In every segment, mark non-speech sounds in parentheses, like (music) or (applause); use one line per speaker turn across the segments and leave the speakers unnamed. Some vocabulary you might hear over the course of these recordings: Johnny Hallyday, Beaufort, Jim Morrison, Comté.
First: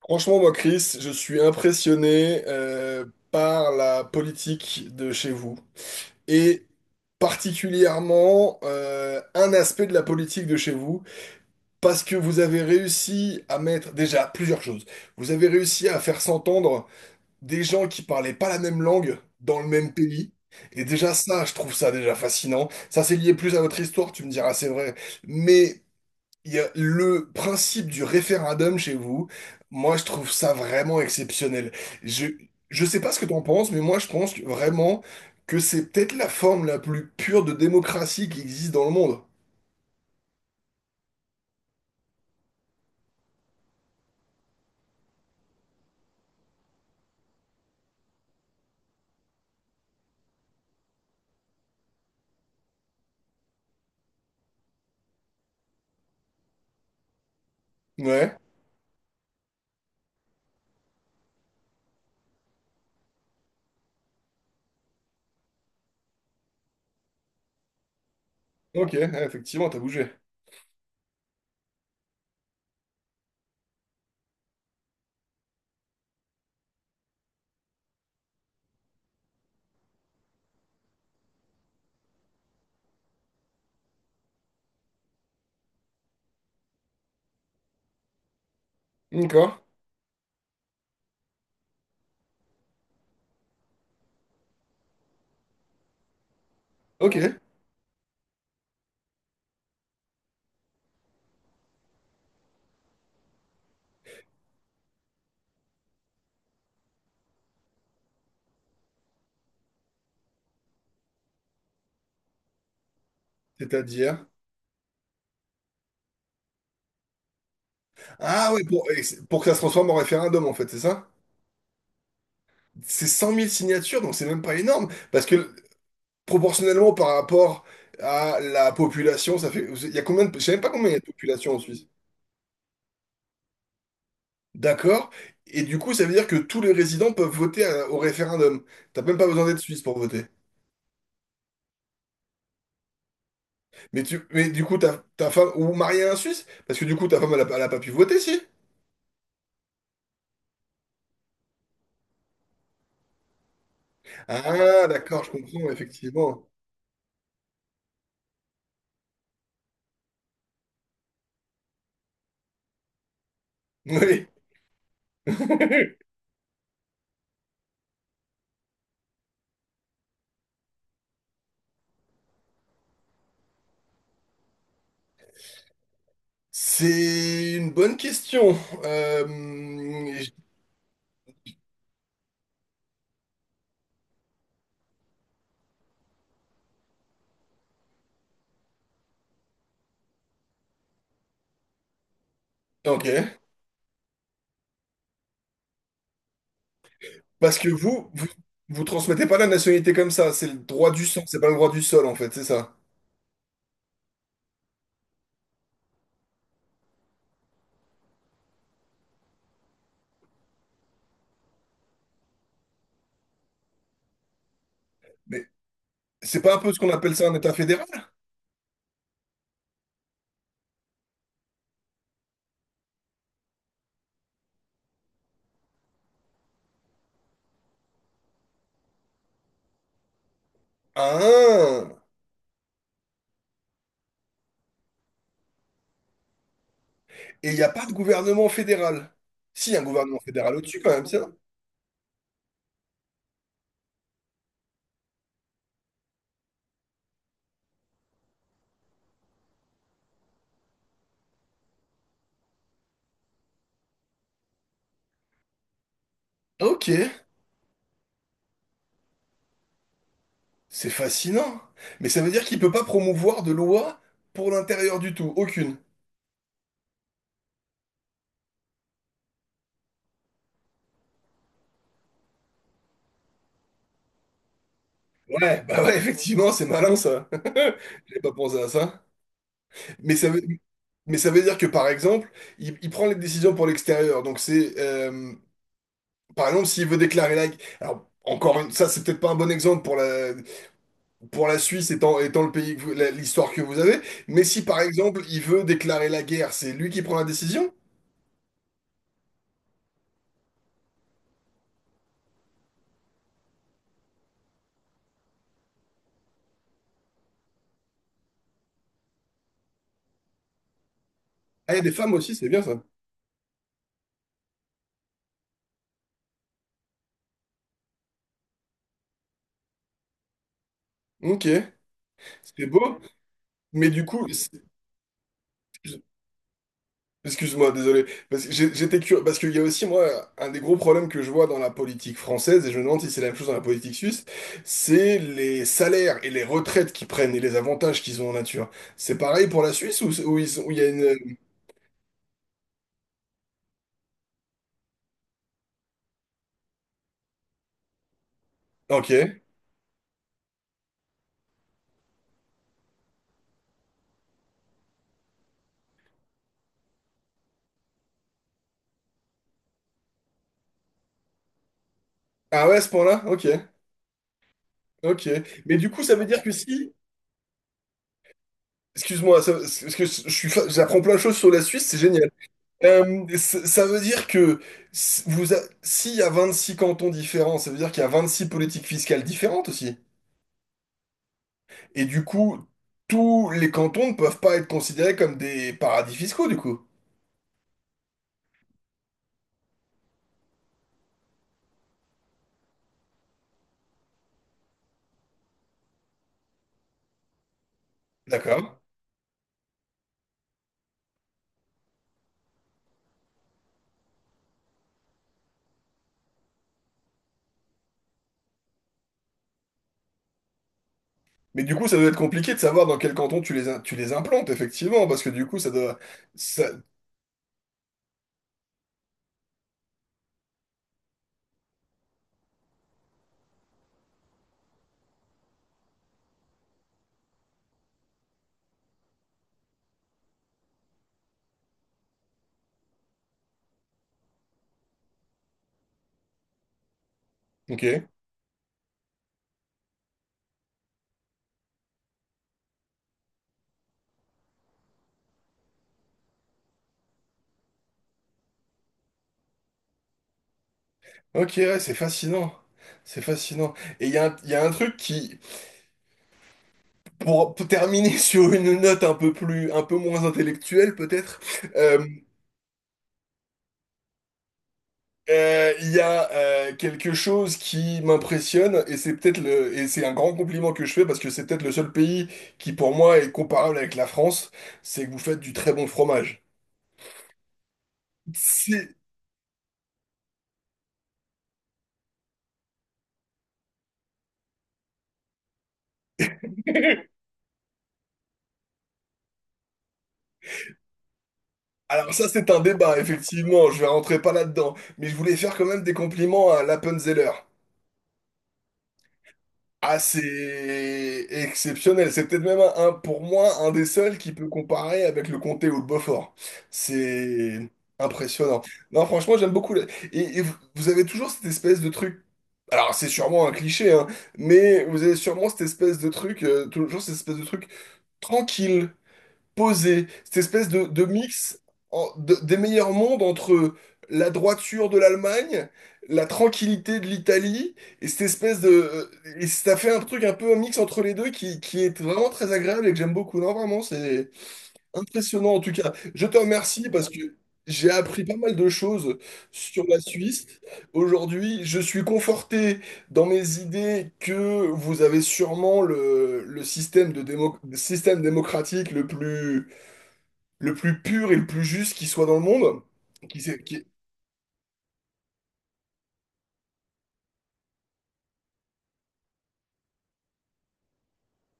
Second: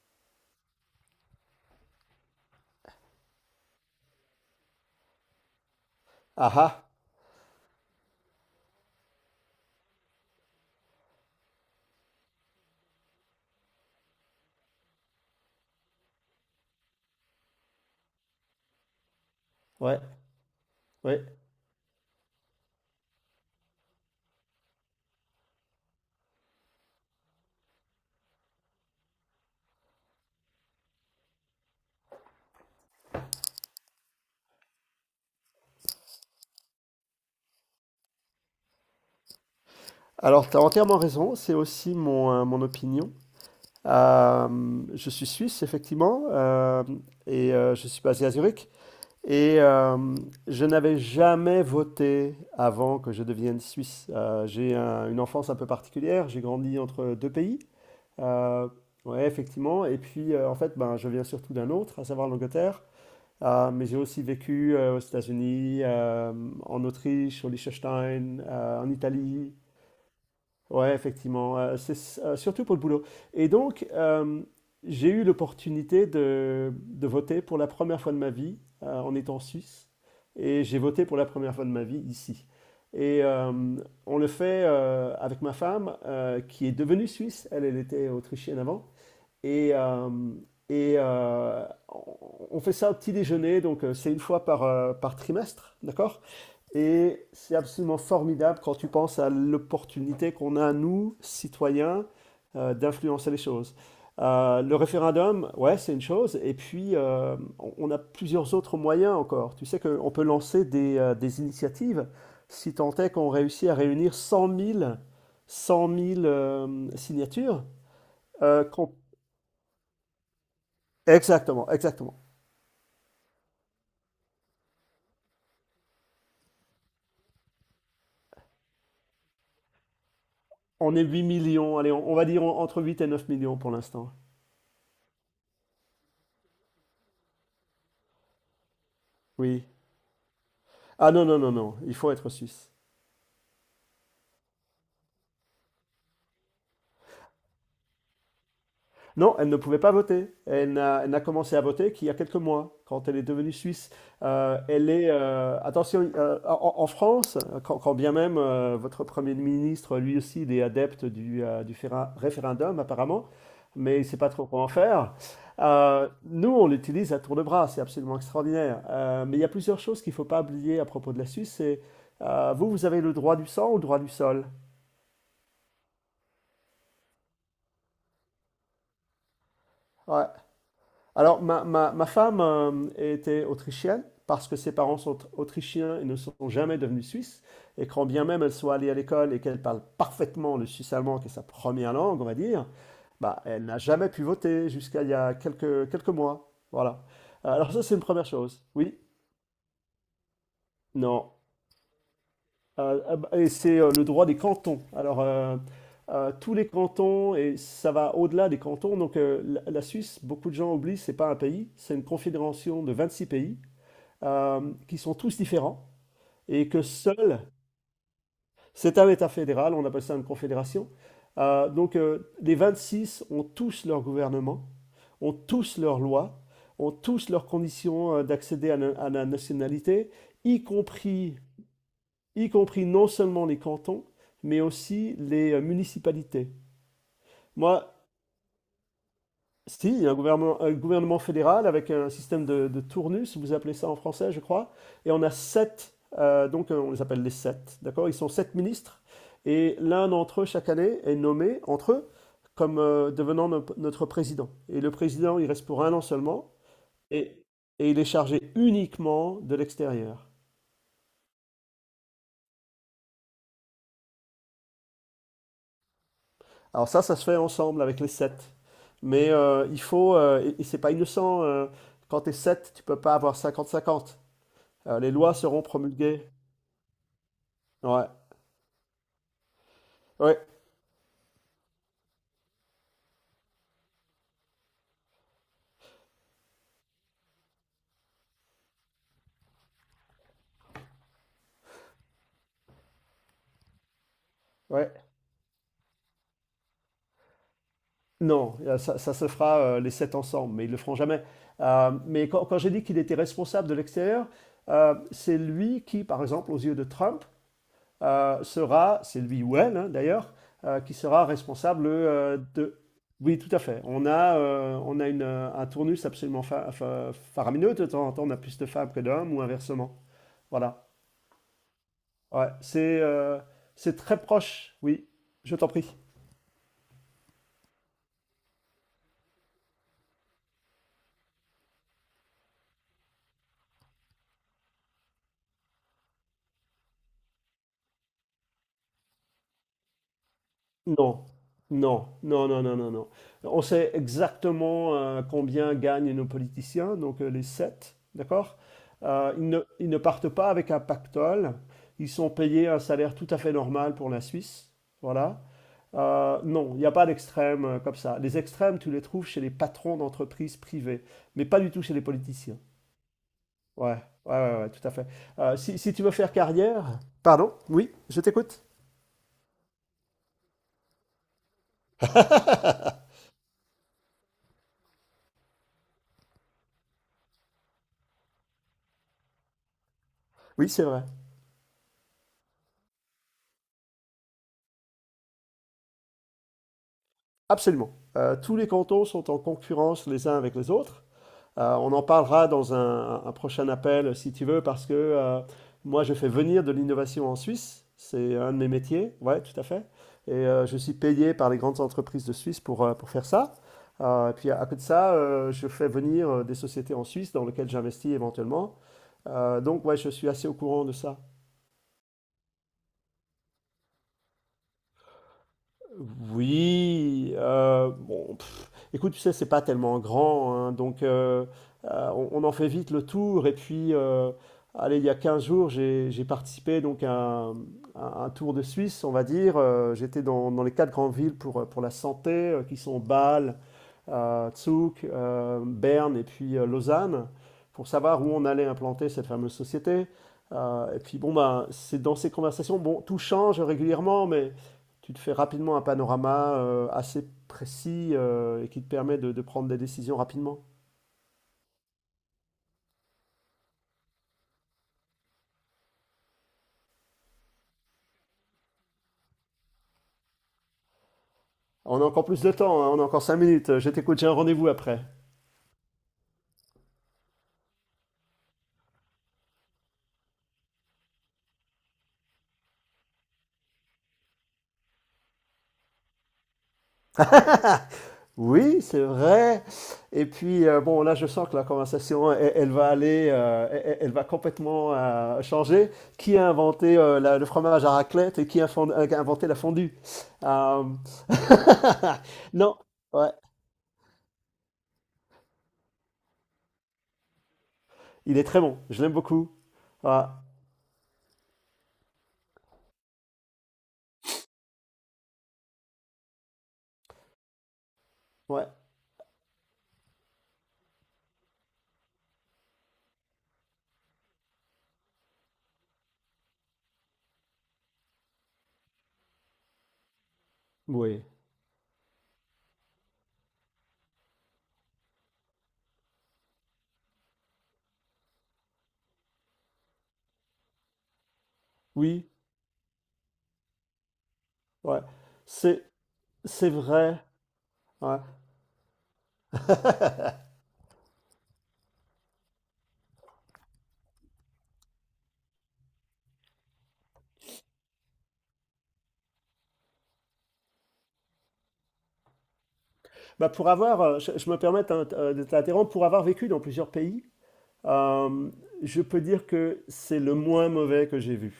Franchement, moi, Chris, je suis impressionné par la politique de chez vous
Ah
et
ah,
particulièrement un aspect de la politique de chez vous parce que vous avez réussi à mettre déjà plusieurs choses. Vous avez réussi à faire s'entendre des gens qui parlaient pas la même langue dans le même
ouais,
pays. Et déjà
ouais.
ça, je trouve ça déjà fascinant. Ça, c'est lié plus à votre histoire, tu me diras, c'est vrai. Mais il y a le principe du référendum chez vous. Moi, je trouve ça vraiment exceptionnel. Je, je sais pas ce que t'en penses, mais moi, je pense vraiment que c'est peut-être la forme la plus pure de démocratie qui existe dans le monde.
Alors, tu as entièrement raison, c'est aussi mon opinion. Je suis suisse, effectivement, et je suis basé à Zurich. Et je n'avais jamais voté avant que je devienne suisse. J'ai une enfance un peu particulière, j'ai grandi entre deux pays.
Ouais.
Euh, ouais, effectivement. Et puis, en fait, ben, je viens surtout d'un autre, à savoir l'Angleterre. Mais j'ai aussi vécu aux États-Unis, en Autriche, au Liechtenstein, en
Ok, ouais,
Italie.
effectivement, t'as bougé.
Ouais, effectivement, surtout pour le boulot. Et donc, j'ai eu l'opportunité de voter pour la première fois de ma vie en étant suisse. Et j'ai voté pour la première fois de ma vie ici. Et on le fait avec ma femme, qui est devenue suisse. Elle, elle était autrichienne avant.
D'accord.
Et, euh, et on fait ça au petit déjeuner, donc c'est une fois par trimestre, d'accord? Et
Ok.
c'est absolument formidable quand tu penses à l'opportunité qu'on a, nous, citoyens, d'influencer les choses. Le référendum, ouais, c'est une chose, et puis on a plusieurs autres moyens encore. Tu sais qu'on peut lancer des initiatives, si tant est qu'on réussit à réunir
C'est-à-dire.
cent mille signatures,
Ah ouais, pour,
qu'on
et pour que ça se transforme en référendum, en fait, c'est ça?
exactement, exactement.
C'est 100 000 signatures, donc c'est même pas énorme. Parce que proportionnellement par rapport à la population, ça fait. Il y a combien de. Je sais même pas combien il y
On
a de
est huit
population en
millions,
Suisse.
allez, on va dire entre 8 et 9 millions pour l'instant.
D'accord. Et du coup, ça veut dire que tous les résidents peuvent voter au référendum. T'as même pas besoin d'être
Oui.
suisse pour voter.
Ah non, non, non, non, il faut être suisse.
Mais du coup, ta femme, ou mariée à un Suisse? Parce que du coup, ta femme, elle a pas pu voter, si?
Non, elle ne pouvait pas voter. Elle n'a commencé à voter qu'il y a quelques mois, quand elle est devenue suisse. Euh,
Ah,
elle est,
d'accord, je comprends,
attention,
effectivement.
en France, quand bien même votre Premier ministre, lui aussi, il est adepte du référendum, apparemment, mais il ne sait
Oui.
pas trop comment faire. Euh,
(laughs)
nous, on l'utilise à tour de bras, c'est absolument extraordinaire. Mais il y a plusieurs choses.
C'est une bonne question. Euh, j-
Alors, ma femme était autrichienne parce que ses parents sont autrichiens et ne sont jamais devenus suisses. Et quand bien même elle soit allée à l'école et qu'elle parle parfaitement le suisse-allemand, qui est sa première langue, on va dire,
ok.
bah, elle n'a jamais pu voter jusqu'à il y a quelques mois. Voilà. Euh,
Parce que
Alors ça, c'est une première
vous,
chose.
vous
Oui,
transmettez pas la nationalité comme ça. C'est le droit du sang,
non.
c'est pas le droit du sol, en fait, c'est ça.
Ah bah, et c'est le droit des cantons. Alors, tous les cantons, et ça va au-delà des cantons, donc la Suisse, beaucoup de gens oublient, c'est pas un pays, c'est une confédération de 26 pays. euh, qui sont tous
Mais
différents
c'est pas un
et
peu ce
que
qu'on appelle ça un
seul,
État fédéral?
c'est un État fédéral, on appelle ça une confédération. Donc les 26 ont tous leur gouvernement, ont tous leurs lois, ont tous leurs conditions d'accéder à la nationalité, y compris,
Ah!
y compris non seulement les cantons, mais aussi les municipalités.
Et il n'y a
Moi,
pas de gouvernement fédéral. Si, il y a un
si, il y a
gouvernement fédéral
un
au-dessus quand même,
gouvernement
tiens.
fédéral avec un système de tournus, vous appelez ça en français, je crois. Et on a sept, donc on les appelle les sept, d'accord? Ils sont sept ministres et l'un d'entre eux, chaque année, est nommé entre eux comme devenant notre président. Et le président, il reste pour un an seulement,
Ok,
et, et il est chargé uniquement de l'extérieur.
c'est fascinant. Mais ça veut dire qu'il peut pas promouvoir de loi pour l'intérieur du tout, aucune.
Alors ça se fait ensemble avec les sept. Mais il faut, et c'est pas innocent, quand t'es sept, tu peux pas avoir cinquante cinquante. Les lois seront
Ouais, bah ouais,
promulguées.
effectivement, c'est malin ça. (laughs)
Ouais,
J'avais pas pensé à ça. Mais ça
ouais,
veut, mais ça veut dire que par exemple, il prend les décisions pour l'extérieur. Donc c'est, par exemple, s'il veut déclarer la. Alors encore une, ça c'est peut-être pas un bon exemple pour pour la Suisse étant le pays, que l'histoire que vous avez. Mais si par
ouais.
exemple il veut déclarer la guerre, c'est lui qui prend la décision?
Non, ça, ça se fera les sept ensemble, mais ils le feront jamais. Mais quand j'ai dit qu'il était responsable de l'extérieur, c'est lui qui, par exemple, aux yeux de Trump, sera, c'est lui ou elle hein, d'ailleurs, qui sera
Ah, il y a
responsable
des femmes aussi, c'est bien
de.
ça.
Oui, tout à fait. Un tournus absolument faramineux. De temps en temps, on a plus de femmes que d'hommes ou inversement. Voilà.
Ok,
Ouais,
c'est beau.
c'est euh,
Mais
c'est
du
très
coup,
proche. Oui, je t'en prie.
excuse-moi, désolé. Parce que j'étais curieux. Parce qu'il y a aussi, moi, un des gros problèmes que je vois dans la politique française, et je me demande si c'est la même chose dans la politique suisse, c'est les salaires et les retraites qu'ils prennent et les avantages qu'ils ont en nature. C'est pareil pour la Suisse ou, ou ils ou il y a
Non,
une.
non, non, non, non, non, non. On sait exactement combien gagnent nos politiciens, donc les sept, d'accord? Euh,
Ok.
ils ne partent pas avec un pactole, ils sont payés un salaire tout à fait normal pour la Suisse, voilà. Non, il n'y a pas d'extrême comme ça. Les extrêmes, tu les trouves chez les patrons d'entreprises privées, mais pas du tout chez les politiciens.
Ah ouais, à ce point-là? Ok.
Ouais, ouais, ouais, ouais, tout à fait.
Ok.
Euh,
Mais
si,
du
si
coup,
tu veux
ça veut
faire
dire que si.
carrière... Pardon? Oui, je t'écoute.
Excuse-moi, parce que je suis, j'apprends plein de choses sur la Suisse, c'est génial. Ça veut dire que s'il y a 26 cantons différents, ça veut dire qu'il y a 26 politiques fiscales différentes aussi.
Oui, c'est vrai.
Et du coup, tous les cantons ne peuvent pas être considérés comme des paradis fiscaux, du coup.
Absolument. Tous les cantons sont en concurrence les uns avec les autres. On en parlera dans un prochain appel, si tu veux, parce que moi, je fais venir de l'innovation en Suisse. C'est un de mes
D'accord.
métiers. Ouais, tout à fait. Et je suis payé par les grandes entreprises de Suisse pour faire ça. Et puis à côté de ça, je fais venir des sociétés en Suisse dans lesquelles j'investis éventuellement. Donc ouais, je suis assez au courant de ça.
Mais du coup, ça doit être compliqué de savoir dans quel canton tu les, tu les implantes, effectivement, parce que du coup, ça doit... ça-
Oui, bon, pff, écoute, tu sais, c'est pas tellement grand, hein, donc on en fait vite le tour. Et puis, allez, il y a 15 jours, j'ai participé donc à un tour de Suisse, on va dire. J'étais dans les quatre grandes villes pour la santé, qui sont Bâle, à Zug, Berne et puis Lausanne pour
ok.
savoir où on allait implanter cette fameuse société. Et puis bon, ben, c'est dans ces conversations, bon, tout change régulièrement, mais tu te fais rapidement un panorama assez précis et qui te permet de prendre des décisions rapidement.
Ok, ouais, c'est fascinant. C'est fascinant. Et il y a un, il y a un truc qui, pour terminer (laughs) sur une note un peu plus, un peu moins intellectuelle peut-être, euh,
On a encore plus de temps, hein, on a encore 5 minutes. Je t'écoute, j'ai un rendez-vous après.
Il y a quelque chose qui m'impressionne et c'est peut-être le et c'est un grand compliment que je fais parce que c'est peut-être le seul pays qui pour moi est comparable avec la France, c'est que vous faites du très bon fromage.
Oui,
C'est-
c'est vrai. Et puis, bon, là, je sens que la conversation, elle, elle va aller, elle, elle va complètement changer. Qui a inventé le fromage à raclette et qui a inventé la fondue? Euh, (laughs)
Alors ça c'est un
Non,
débat
ouais,
effectivement, je vais rentrer pas là-dedans, mais je voulais faire quand même des compliments à l'Appenzeller.
il est très bon. Je l'aime beaucoup.
Ah,
Ouais,
c'est exceptionnel. C'est peut-être même un, pour moi un des seuls qui peut comparer avec le comté ou le Beaufort. C'est impressionnant.
ouais,
Non, franchement, j'aime beaucoup. Le- et vous avez toujours cette espèce de truc. Alors, c'est sûrement un cliché, hein, mais vous avez sûrement cette espèce de truc, toujours cette espèce de truc tranquille posé, cette espèce de
oui,
mix des meilleurs mondes entre la droiture de l'Allemagne, la tranquillité de l'Italie, et cette espèce de... Et ça fait un truc un peu un mix entre les deux qui est
oui,
vraiment très agréable et que j'aime beaucoup. Non, vraiment, c'est
ouais.
impressionnant en tout
C'est,
cas. Je te
c'est
remercie parce
vrai.
que j'ai
Ouais.
appris pas mal de choses sur la Suisse. Aujourd'hui, je suis conforté dans mes idées que vous avez sûrement le système de système démocratique le plus pur et le plus juste qui soit dans le monde. Qui,
Bah, pour avoir, je me permets de t'interrompre, pour avoir vécu dans plusieurs pays, Euh, je peux dire que c'est le moins mauvais que j'ai vu.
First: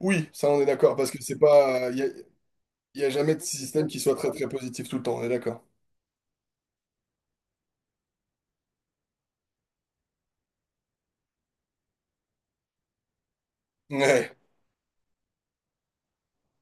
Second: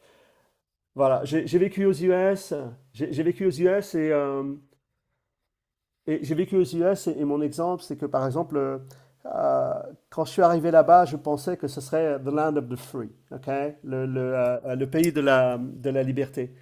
oui, ça on est d'accord, parce que
Voilà,
c'est
j'ai vécu
pas.
aux
Il y a,
US,
y a
j'ai
jamais de
vécu aux
système
US
qui soit très très positif tout le temps, on est d'accord.
et j'ai vécu aux US et mon exemple, c'est que par exemple, euh, quand je suis arrivé là-bas, je pensais que ce serait the land of the free, ok, le, le,
Ouais,
euh, le pays de la liberté.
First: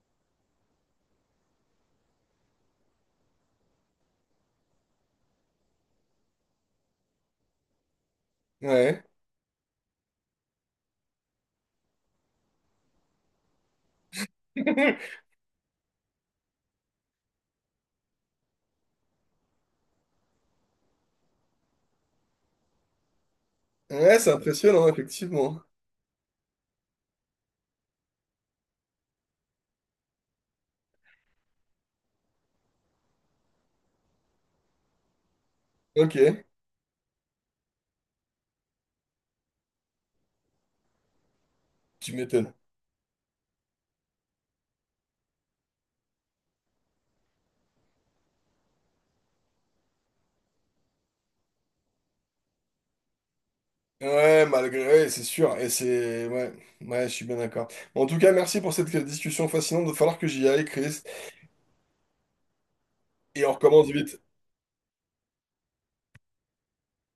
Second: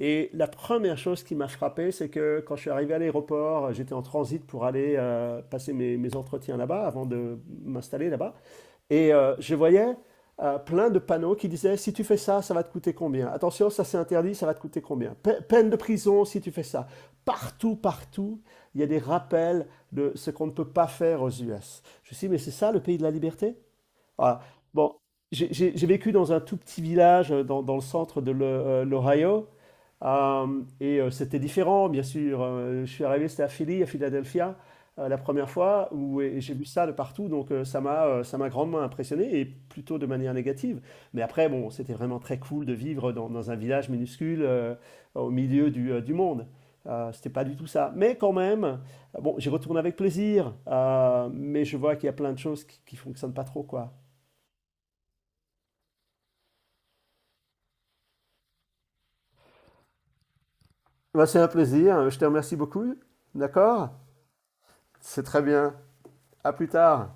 Et la première chose qui m'a frappé, c'est que quand je suis arrivé à l'aéroport, j'étais en transit pour aller passer mes entretiens là-bas avant de m'installer là-bas.
ouais.
Et je voyais plein de panneaux qui disaient si tu fais ça, ça va te coûter combien. Attention, ça c'est interdit, ça va te coûter combien.
(laughs)
Peine de prison si tu fais ça. Partout, partout, il y a des rappels de ce qu'on ne peut pas faire aux US. Je me suis dit, mais c'est ça le pays de la liberté.
Ouais, c'est
Voilà.
impressionnant,
Bon, j'ai
effectivement.
j'ai- j'ai vécu dans un tout petit village dans le centre de l'Ohio. Euh, et c'était différent, bien sûr. Je suis arrivé, c'était à Philly, à Philadelphia, la première fois, où et
Ok,
j'ai vu ça de partout. Donc ça m'a grandement impressionné, et plutôt de manière négative. Mais après, bon, c'était
tu
vraiment très
m'étonnes.
cool de vivre dans un village minuscule au milieu du monde. C'était pas du tout ça. Mais quand même, bon, j'y retourne avec plaisir, mais je vois qu'il y a plein de choses qui fonctionnent pas trop, quoi.
Ouais, malgré, ouais, c'est sûr, et c'est... Ouais, ouais, je suis bien d'accord. En tout cas, merci pour cette discussion fascinante, il va falloir que j'y aille, Chris,
Bah, c'est un plaisir. Je te remercie beaucoup.
et on recommence
D'accord.
vite.
C'est très bien. À plus tard.